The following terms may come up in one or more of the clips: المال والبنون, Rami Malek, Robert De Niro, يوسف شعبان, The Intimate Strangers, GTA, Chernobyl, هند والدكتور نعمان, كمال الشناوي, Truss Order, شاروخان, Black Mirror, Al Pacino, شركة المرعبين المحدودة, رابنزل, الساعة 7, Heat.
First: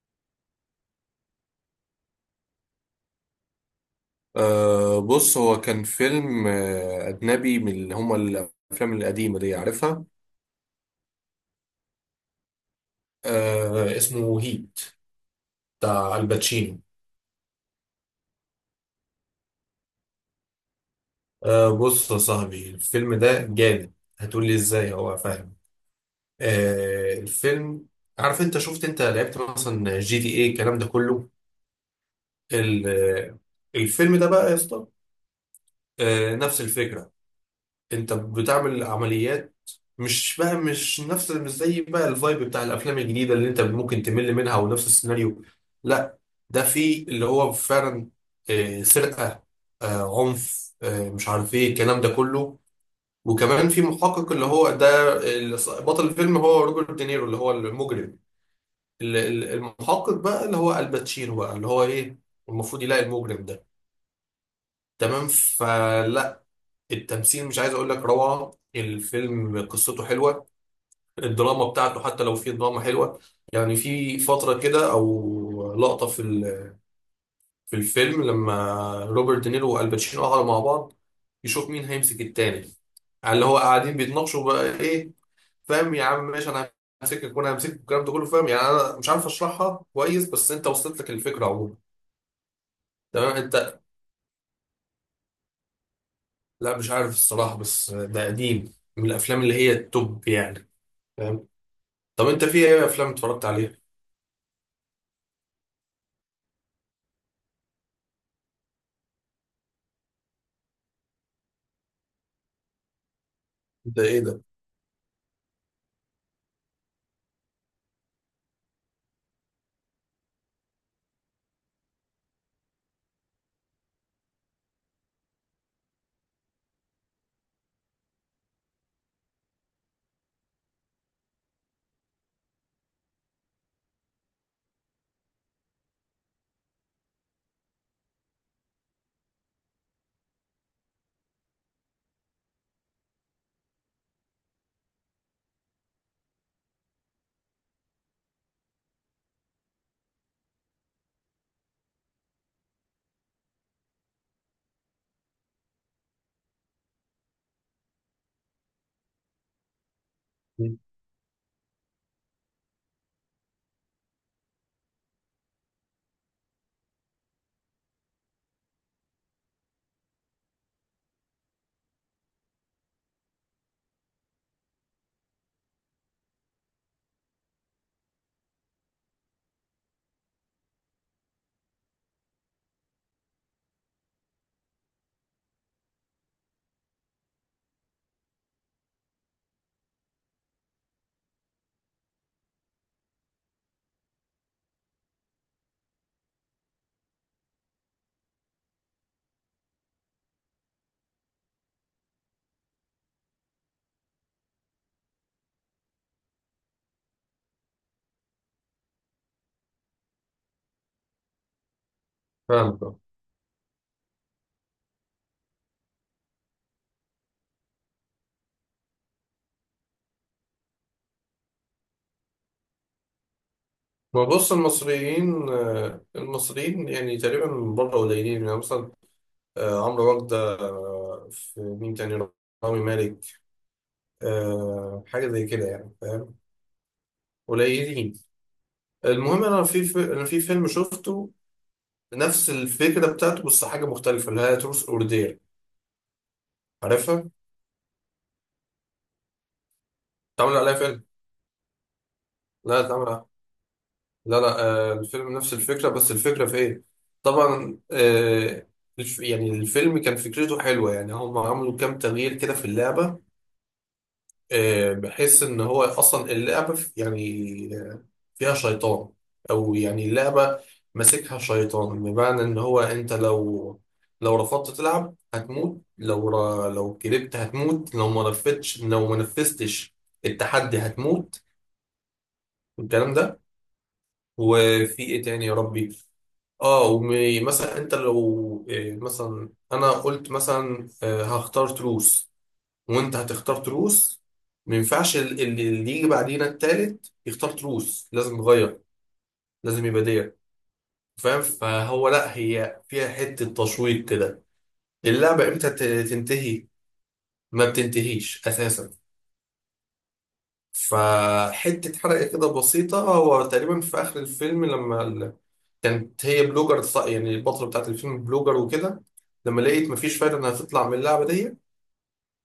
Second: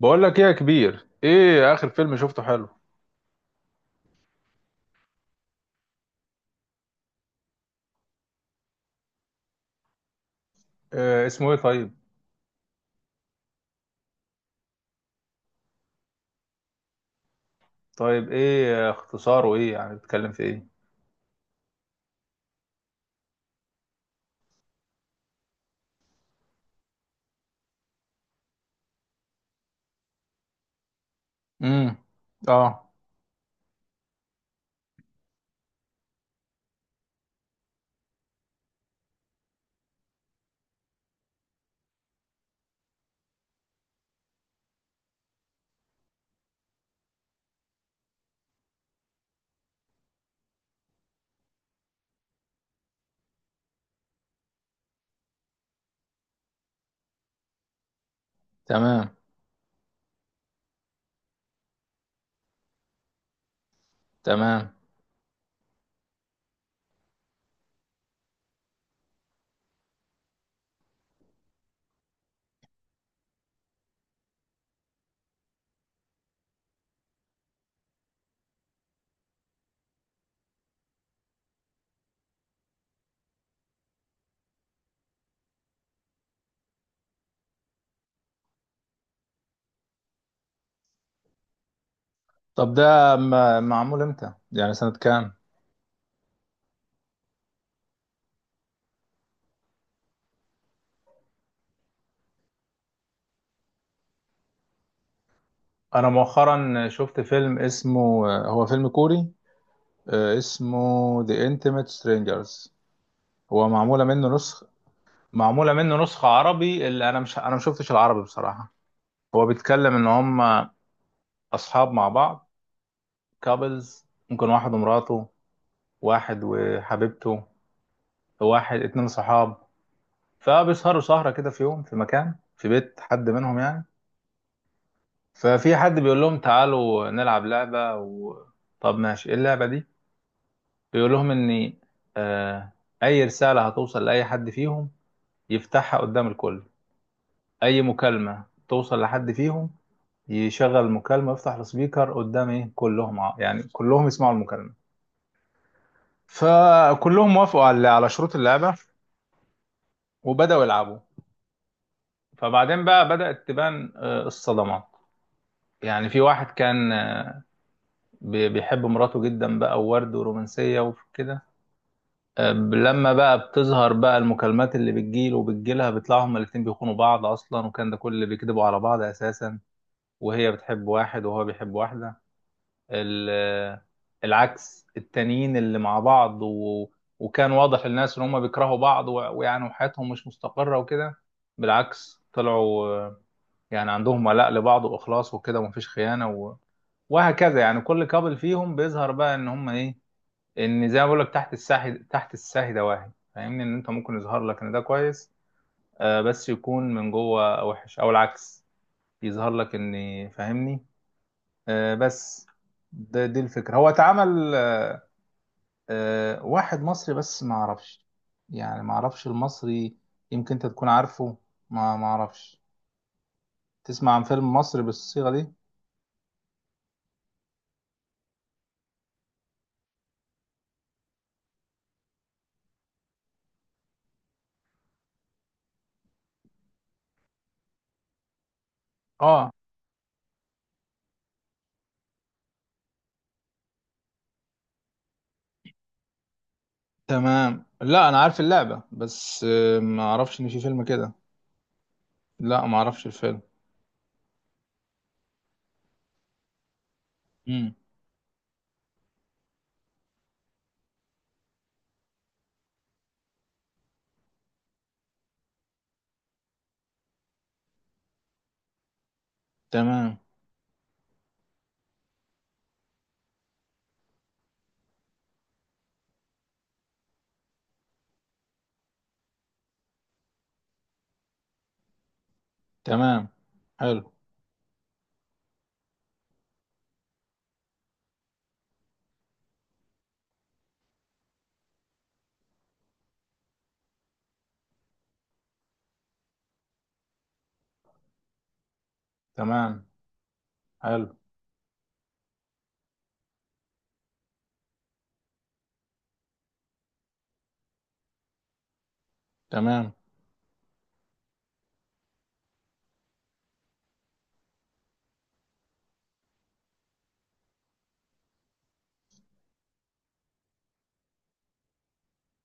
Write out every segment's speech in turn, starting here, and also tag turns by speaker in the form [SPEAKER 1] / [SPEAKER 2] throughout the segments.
[SPEAKER 1] بقول لك ايه يا كبير، ايه اخر فيلم شفته حلو؟
[SPEAKER 2] بص هو كان فيلم أجنبي من اللي هما الأفلام القديمة دي عارفها.
[SPEAKER 1] إيه اسمه ايه طيب؟
[SPEAKER 2] اسمه هيت، بتاع الباتشينو.
[SPEAKER 1] طيب ايه اختصاره، ايه يعني بيتكلم في ايه؟
[SPEAKER 2] بص يا صاحبي الفيلم ده جامد. هتقولي ازاي هو فاهم؟ الفيلم، عارف انت شفت، انت لعبت مثلا جي تي ايه الكلام ده كله.
[SPEAKER 1] امم.
[SPEAKER 2] ال-
[SPEAKER 1] اه.
[SPEAKER 2] آه، الفيلم ده بقى يا اسطى، نفس الفكرة، انت بتعمل عمليات. مش زي بقى الفايب بتاع الافلام الجديده اللي انت ممكن تمل منها ونفس السيناريو، لا. ده في اللي هو فعلا سرقه، عنف، مش عارف ايه الكلام ده كله. وكمان في محقق اللي هو ده اللي بطل الفيلم هو روبرت دينيرو اللي هو المجرم.
[SPEAKER 1] تمام.
[SPEAKER 2] المحقق بقى اللي هو الباتشينو بقى اللي هو ايه، المفروض يلاقي المجرم ده.
[SPEAKER 1] تمام.
[SPEAKER 2] تمام فلا، التمثيل مش عايز اقول لك روعه، الفيلم قصته حلوه، الدراما بتاعته حتى لو في دراما حلوة. يعني في فترة كده أو لقطة في الفيلم لما روبرت دينيرو والباتشينو قعدوا مع بعض يشوف مين هيمسك التاني، على اللي هو قاعدين بيتناقشوا بقى إيه. فاهم يا عم، ماشي أنا همسكك وأنا همسكك والكلام ده كله، فاهم؟ يعني أنا مش عارف أشرحها كويس بس أنت وصلت لك الفكرة عموما.
[SPEAKER 1] طب ده
[SPEAKER 2] تمام أنت.
[SPEAKER 1] معمول امتى، يعني سنة كام؟
[SPEAKER 2] لا مش عارف الصراحة، بس ده قديم من الأفلام اللي هي التوب يعني، فاهم؟ طب أنت في إيه أفلام اتفرجت عليها؟
[SPEAKER 1] انا مؤخرا شفت فيلم اسمه هو فيلم كوري. اسمه The Intimate Strangers. هو
[SPEAKER 2] ده
[SPEAKER 1] معمولة
[SPEAKER 2] إيه
[SPEAKER 1] منه
[SPEAKER 2] ده؟
[SPEAKER 1] نسخة. معمولة منه نسخة عربي، اللي انا ما شفتش العربي بصراحة. هو بيتكلم ان هم اصحاب مع بعض، كابلز، ممكن واحد ومراته، واحد وحبيبته، واحد اتنين صحاب. فبيسهروا سهرة كده في يوم في مكان في بيت حد منهم يعني. ففي حد بيقول لهم تعالوا نلعب لعبة. طب ماشي، ايه اللعبة دي؟ بيقول لهم ان آه اي رسالة هتوصل لأي حد فيهم يفتحها قدام الكل. اي مكالمة توصل لحد فيهم يشغل المكالمة، يفتح السبيكر قدام ايه كلهم، يعني كلهم يسمعوا المكالمة. فكلهم وافقوا على شروط اللعبة وبدأوا يلعبوا. فبعدين بقى بدأت تبان الصدمات. يعني في واحد كان، بيحب مراته جدا بقى، وورد ورومانسية وكده. لما بقى بتظهر بقى المكالمات اللي بتجيله وبتجيلها، بيطلعوا هما الاتنين بيخونوا بعض أصلا، وكان ده كل اللي بيكذبوا على بعض أساسا. وهي بتحب واحد وهو بيحب واحدة ال- آه، العكس التانيين اللي مع بعض. وكان واضح للناس إن هما بيكرهوا بعض، ويعني وحياتهم مش مستقرة وكده. بالعكس، طلعوا يعني عندهم ولاء لبعض واخلاص وكده ومفيش خيانه. وهكذا يعني كل كابل فيهم بيظهر بقى ان هم ايه، ان زي ما بقول لك، تحت الساحي، تحت الساهي دواهي، فاهمني ان انت ممكن يظهر لك ان ده كويس آه، بس يكون من جوه وحش، او العكس يظهر لك. فاهمني. آه بس.
[SPEAKER 2] فاهم.
[SPEAKER 1] ده دي الفكره، هو اتعمل آه واحد مصري بس ما اعرفش، يعني ما اعرفش المصري، يمكن انت تكون عارفه. ما اعرفش، تسمع عن
[SPEAKER 2] ما
[SPEAKER 1] فيلم
[SPEAKER 2] بص
[SPEAKER 1] مصري بالصيغه
[SPEAKER 2] المصريين،
[SPEAKER 1] دي؟
[SPEAKER 2] المصريين يعني تقريبا من بره قليلين، يعني مثلا عمرو وردة، في مين تاني، رامي مالك، حاجة زي كده يعني، فاهم، قليلين. المهم
[SPEAKER 1] اه.
[SPEAKER 2] أنا أنا في فيلم شفته نفس الفكرة بتاعته بس حاجة مختلفة، اللي هي تروس أوردير، عارفها؟
[SPEAKER 1] تمام. لا انا عارف اللعبة بس ما اعرفش ان
[SPEAKER 2] اتعمل
[SPEAKER 1] في
[SPEAKER 2] عليها
[SPEAKER 1] فيلم
[SPEAKER 2] فيلم؟
[SPEAKER 1] كده. لا ما
[SPEAKER 2] لا
[SPEAKER 1] اعرفش
[SPEAKER 2] اتعمل،
[SPEAKER 1] الفيلم.
[SPEAKER 2] لا لا، الفيلم نفس الفكرة، بس الفكرة في إيه؟
[SPEAKER 1] امم.
[SPEAKER 2] طبعا يعني الفيلم كان فكرته حلوة، يعني هم عملوا كام تغيير كده في اللعبة، بحيث ان هو اصلا اللعبه يعني فيها شيطان، او يعني
[SPEAKER 1] تمام.
[SPEAKER 2] اللعبه ماسكها شيطان، بمعنى ان هو انت لو، لو رفضت تلعب هتموت، لو لو كذبت هتموت، لو ما نفذتش التحدي هتموت، والكلام
[SPEAKER 1] تمام.
[SPEAKER 2] ده.
[SPEAKER 1] حلو.
[SPEAKER 2] وفي ايه تاني يا ربي؟ اه، ومثلا انت لو مثلا انا قلت مثلا هختار تروس، وانت هتختار تروس، ما ينفعش اللي يجي بعدينا التالت يختار تروس، لازم نغير، لازم
[SPEAKER 1] تمام.
[SPEAKER 2] يبقى ديت.
[SPEAKER 1] حلو.
[SPEAKER 2] فاهم؟ فهو لا هي فيها حتة تشويق كده، اللعبة امتى تنتهي؟ ما بتنتهيش اساسا.
[SPEAKER 1] تمام.
[SPEAKER 2] فحتة حرقة كده بسيطة، هو تقريبا في اخر الفيلم لما كانت هي بلوجر، يعني البطلة بتاعت الفيلم بلوجر وكده، لما لقيت مفيش فايدة انها تطلع من اللعبة دي،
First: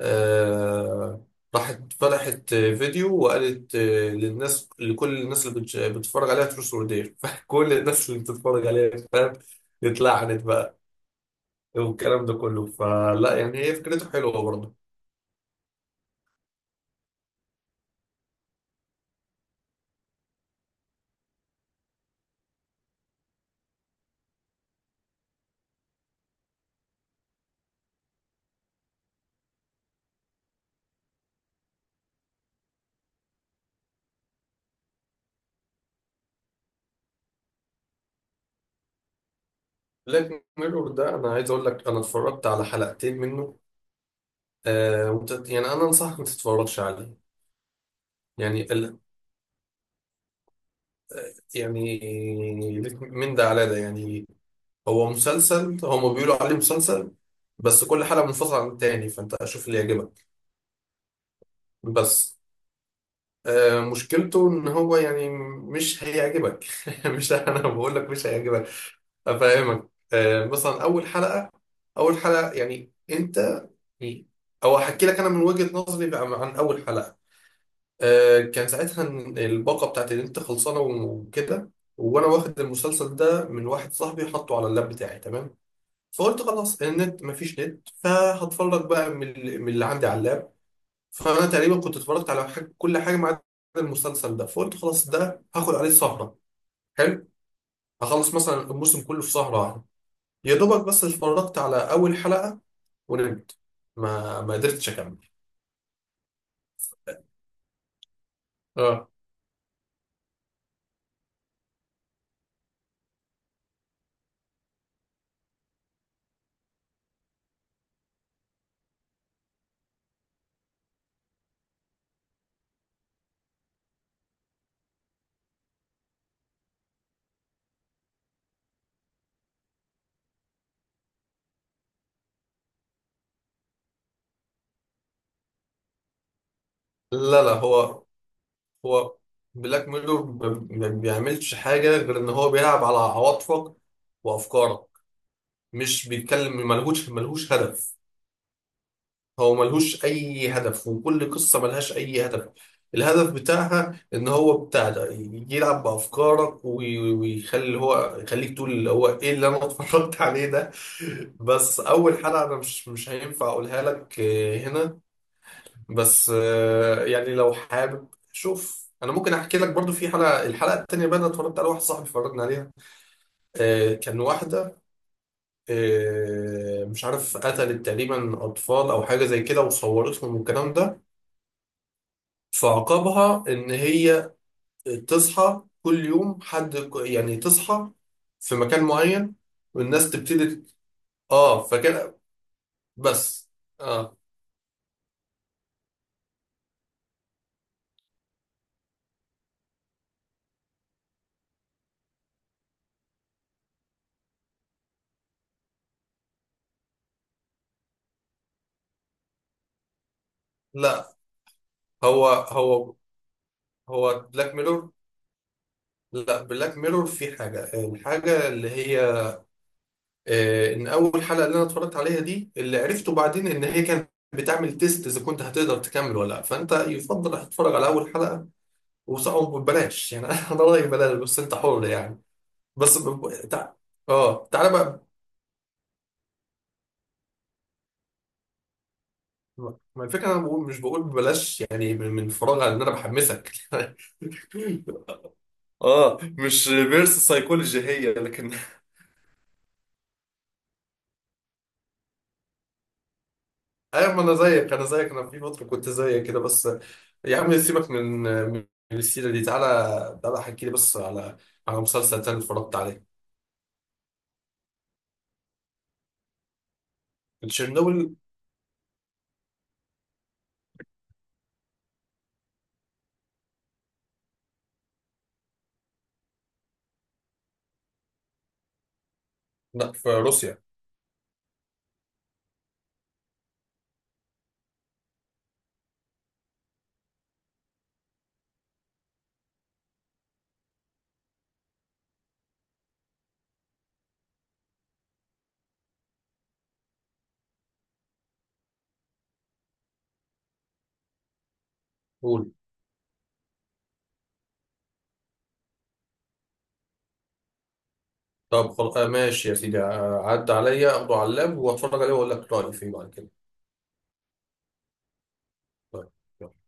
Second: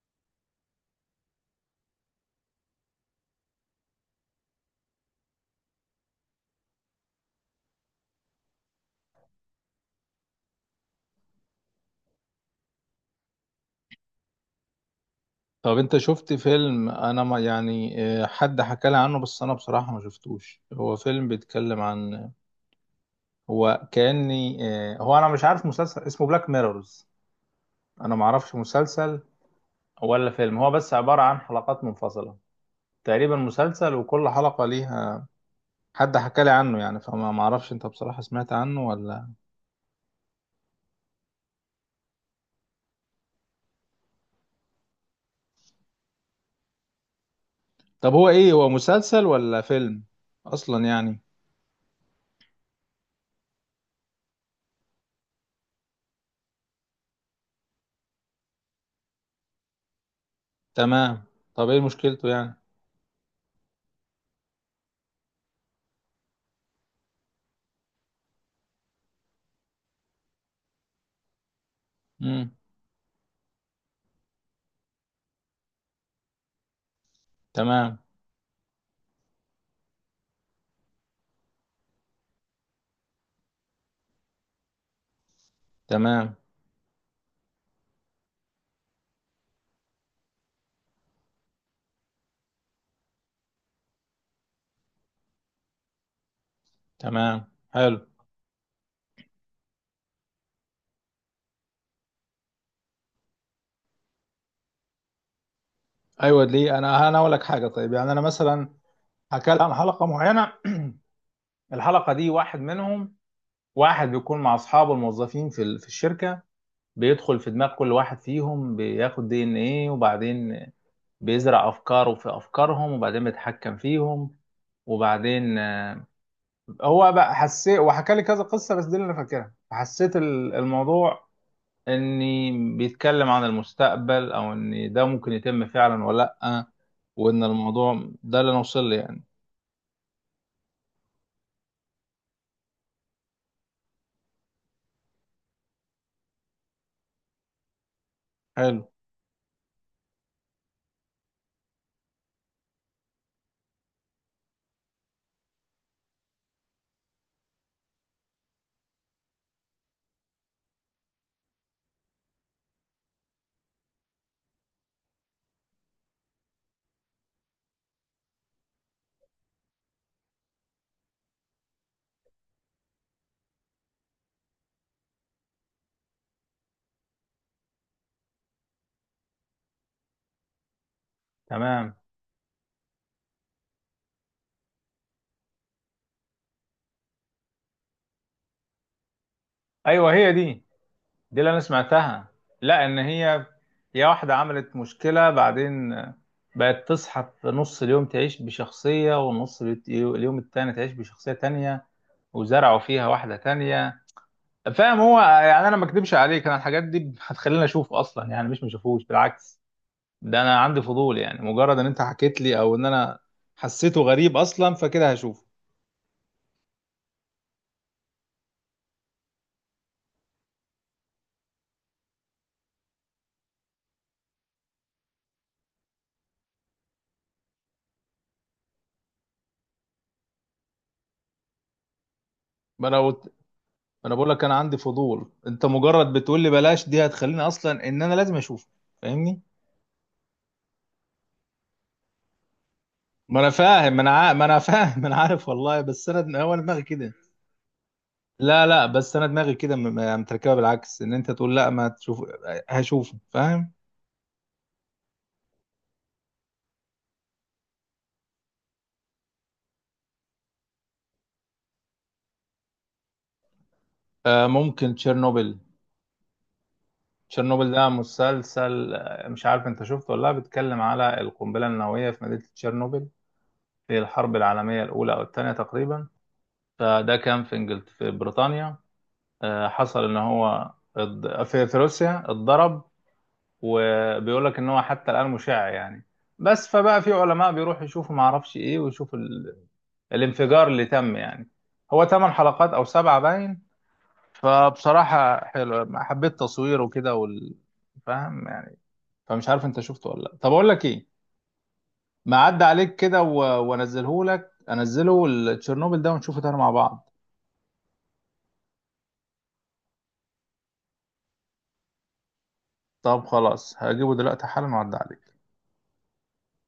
[SPEAKER 2] آه، راحت فتحت فيديو وقالت للناس، لكل الناس اللي بتتفرج عليها تروس ورديه فكل الناس اللي بتتفرج عليها، فاهم، اتلعنت بقى والكلام ده كله. فلا يعني هي فكرته حلوه برضه.
[SPEAKER 1] طب انت شفت فيلم انا ما يعني، حد حكى لي عنه بس انا بصراحة ما شفتوش، هو فيلم بيتكلم عن، هو كأني هو انا مش عارف، مسلسل اسمه بلاك ميرورز، انا ما اعرفش مسلسل ولا فيلم، هو بس عبارة عن حلقات منفصلة، تقريبا مسلسل وكل حلقة ليها، حد حكى لي عنه يعني، فما ما اعرفش، انت بصراحة سمعت عنه ولا؟
[SPEAKER 2] بلاك ميرور ده انا عايز اقول لك انا اتفرجت على حلقتين منه. يعني انا انصحك ما تتفرجش عليه.
[SPEAKER 1] طب هو ايه، هو
[SPEAKER 2] يعني ال-
[SPEAKER 1] مسلسل ولا فيلم اصلا يعني؟
[SPEAKER 2] يعني ليك من ده على ده يعني. هو مسلسل، هما بيقولوا عليه مسلسل بس كل حلقه منفصله عن التاني، فانت شوف اللي يعجبك.
[SPEAKER 1] تمام. طب ايه مشكلته
[SPEAKER 2] بس
[SPEAKER 1] يعني؟
[SPEAKER 2] مشكلته ان هو يعني مش هيعجبك مش انا بقول لك مش هيعجبك، افهمك، مثلا اول حلقة، اول
[SPEAKER 1] امم.
[SPEAKER 2] حلقة يعني انت، او هحكي لك انا من وجهة نظري بقى عن اول حلقة.
[SPEAKER 1] تمام.
[SPEAKER 2] كان ساعتها الباقة بتاعت النت خلصانة وكده، وانا واخد المسلسل ده من واحد صاحبي حطه على اللاب بتاعي، تمام.
[SPEAKER 1] تمام.
[SPEAKER 2] فقلت خلاص النت مفيش نت، فهتفرج بقى من من اللي عندي على اللاب. فانا تقريبا كنت اتفرجت على حاجة كل حاجه ما عدا المسلسل ده، فقلت خلاص ده هاخد عليه سهره حلو،
[SPEAKER 1] تمام. حلو.
[SPEAKER 2] هخلص مثلا الموسم كله في سهره واحده. يا دوبك بس اتفرجت على اول حلقه ونمت، ما قدرتش اكمل.
[SPEAKER 1] ايوه ليه، انا اقول لك حاجة طيب، يعني انا مثلا
[SPEAKER 2] اه.
[SPEAKER 1] حكى لي عن حلقة معينة. الحلقة دي واحد منهم، واحد بيكون مع اصحابه الموظفين في الشركة، بيدخل في دماغ كل واحد فيهم، بياخد دي ان ايه، وبعدين بيزرع افكاره في افكارهم، وبعدين بيتحكم فيهم. وبعدين هو بقى حسيت، وحكى لي كذا قصه بس دي اللي انا فاكرها، حسيت الموضوع اني بيتكلم عن المستقبل، او ان ده ممكن يتم فعلا ولا لا.
[SPEAKER 2] لا
[SPEAKER 1] وان
[SPEAKER 2] لا، هو
[SPEAKER 1] الموضوع ده اللي انا وصل لي
[SPEAKER 2] هو
[SPEAKER 1] يعني.
[SPEAKER 2] بلاك ميرور ما بيعملش حاجه غير ان هو بيلعب على عواطفك وافكارك، مش بيتكلم، ملهوش هدف.
[SPEAKER 1] حلو.
[SPEAKER 2] هو ملهوش اي هدف، وكل قصه ملهاش اي هدف. الهدف بتاعها ان هو بتاع ده يلعب بافكارك ويخلي هو يخليك تقول اللي هو ايه اللي انا اتفرجت عليه ده. بس اول حلقه انا مش هينفع اقولها لك هنا. بس يعني لو حابب شوف انا ممكن احكي لك برضو في حلقه، الحلقه التانيه بقى انا اتفرجت على واحد صاحبي اتفرجنا عليها. كان واحده مش عارف قتلت تقريبا اطفال او حاجه زي كده وصورتهم والكلام ده.
[SPEAKER 1] تمام.
[SPEAKER 2] فعقابها ان هي تصحى كل يوم حد يعني تصحى في مكان معين والناس
[SPEAKER 1] ايوه هي دي،
[SPEAKER 2] تبتدي.
[SPEAKER 1] دي اللي انا
[SPEAKER 2] اه فكان،
[SPEAKER 1] سمعتها. لا ان هي
[SPEAKER 2] بس
[SPEAKER 1] هي
[SPEAKER 2] اه.
[SPEAKER 1] واحده عملت مشكله، بعدين بقت تصحى في نص اليوم تعيش بشخصيه، ونص اليوم التاني تعيش بشخصيه تانية، وزرعوا فيها واحده تانية. فاهم، هو يعني انا ما اكدبش عليك، انا الحاجات دي هتخليني اشوف اصلا، يعني مش ما اشوفوش، بالعكس، ده انا عندي
[SPEAKER 2] لا،
[SPEAKER 1] فضول يعني، مجرد ان انت
[SPEAKER 2] هو
[SPEAKER 1] حكيت لي، او ان
[SPEAKER 2] هو
[SPEAKER 1] انا حسيته
[SPEAKER 2] هو
[SPEAKER 1] غريب
[SPEAKER 2] بلاك
[SPEAKER 1] اصلا
[SPEAKER 2] ميرور،
[SPEAKER 1] فكده هشوفه.
[SPEAKER 2] لا بلاك ميرور في حاجة، الحاجة اللي هي آه ان اول حلقة اللي انا اتفرجت عليها دي اللي عرفته بعدين ان هي كانت بتعمل تيست اذا كنت هتقدر تكمل ولا لا، فانت يفضل هتتفرج على اول حلقة وصعب. ببلاش يعني انا رأيي بلاش، بس انت حر يعني.
[SPEAKER 1] ما
[SPEAKER 2] بس
[SPEAKER 1] انا
[SPEAKER 2] ب...
[SPEAKER 1] قلت، ما
[SPEAKER 2] ب- تع...
[SPEAKER 1] انا بقول لك
[SPEAKER 2] اه
[SPEAKER 1] انا
[SPEAKER 2] تعالى
[SPEAKER 1] عندي
[SPEAKER 2] بقى.
[SPEAKER 1] فضول، انت مجرد بتقول لي بلاش دي هتخليني اصلا ان انا لازم اشوفه، فاهمني.
[SPEAKER 2] ما الفكره انا بقول، مش بقول ببلاش يعني من من فراغ، ان انا
[SPEAKER 1] ما انا
[SPEAKER 2] بحمسك
[SPEAKER 1] فاهم، ما انا عارف والله، بس
[SPEAKER 2] اه
[SPEAKER 1] هو أنا
[SPEAKER 2] مش
[SPEAKER 1] دماغي
[SPEAKER 2] ريفيرس
[SPEAKER 1] كده.
[SPEAKER 2] سايكولوجي هي لكن
[SPEAKER 1] لا لا، بس انا دماغي كده متركبه بالعكس، ان انت تقول لا ما تشوف، هشوفه، فاهم.
[SPEAKER 2] ايوه، ما انا زيك انا زيك، انا في فتره كنت زيك كده بس. يا عم سيبك من من السيره دي، تعالى احكي لي بس على على مسلسل تاني اتفرجت عليه.
[SPEAKER 1] آه ممكن تشيرنوبل. تشيرنوبل ده
[SPEAKER 2] تشيرنوبل.
[SPEAKER 1] مسلسل، مش عارف انت شفته ولا لا، بيتكلم على القنبلة النووية في مدينة تشيرنوبل في الحرب العالمية الأولى أو الثانية تقريبا. فده كان في إنجلت في بريطانيا.
[SPEAKER 2] لا
[SPEAKER 1] حصل
[SPEAKER 2] في
[SPEAKER 1] إن
[SPEAKER 2] روسيا.
[SPEAKER 1] هو في روسيا اتضرب. وبيقول لك إن هو حتى الآن مشع يعني. بس فبقى في علماء بيروحوا يشوفوا ما اعرفش ايه، ويشوفوا الانفجار اللي تم يعني. هو ثمان حلقات او سبعة باين. فبصراحة حلو، حبيت تصويره كده. فاهم. فمش عارف انت شفته ولا لا، طب اقول لك ايه، ما
[SPEAKER 2] قول.
[SPEAKER 1] عدى عليك كده و... وانزله لك، انزله التشيرنوبل ده ونشوفه تاني مع بعض.
[SPEAKER 2] طب خلاص ماشي يا سيدي، عدى عليا اخده على اللاب واتفرج عليه واقول لك رايي فيه بعد
[SPEAKER 1] طب
[SPEAKER 2] كده.
[SPEAKER 1] خلاص هجيبه دلوقتي حالا وعدى عليك.
[SPEAKER 2] طيب.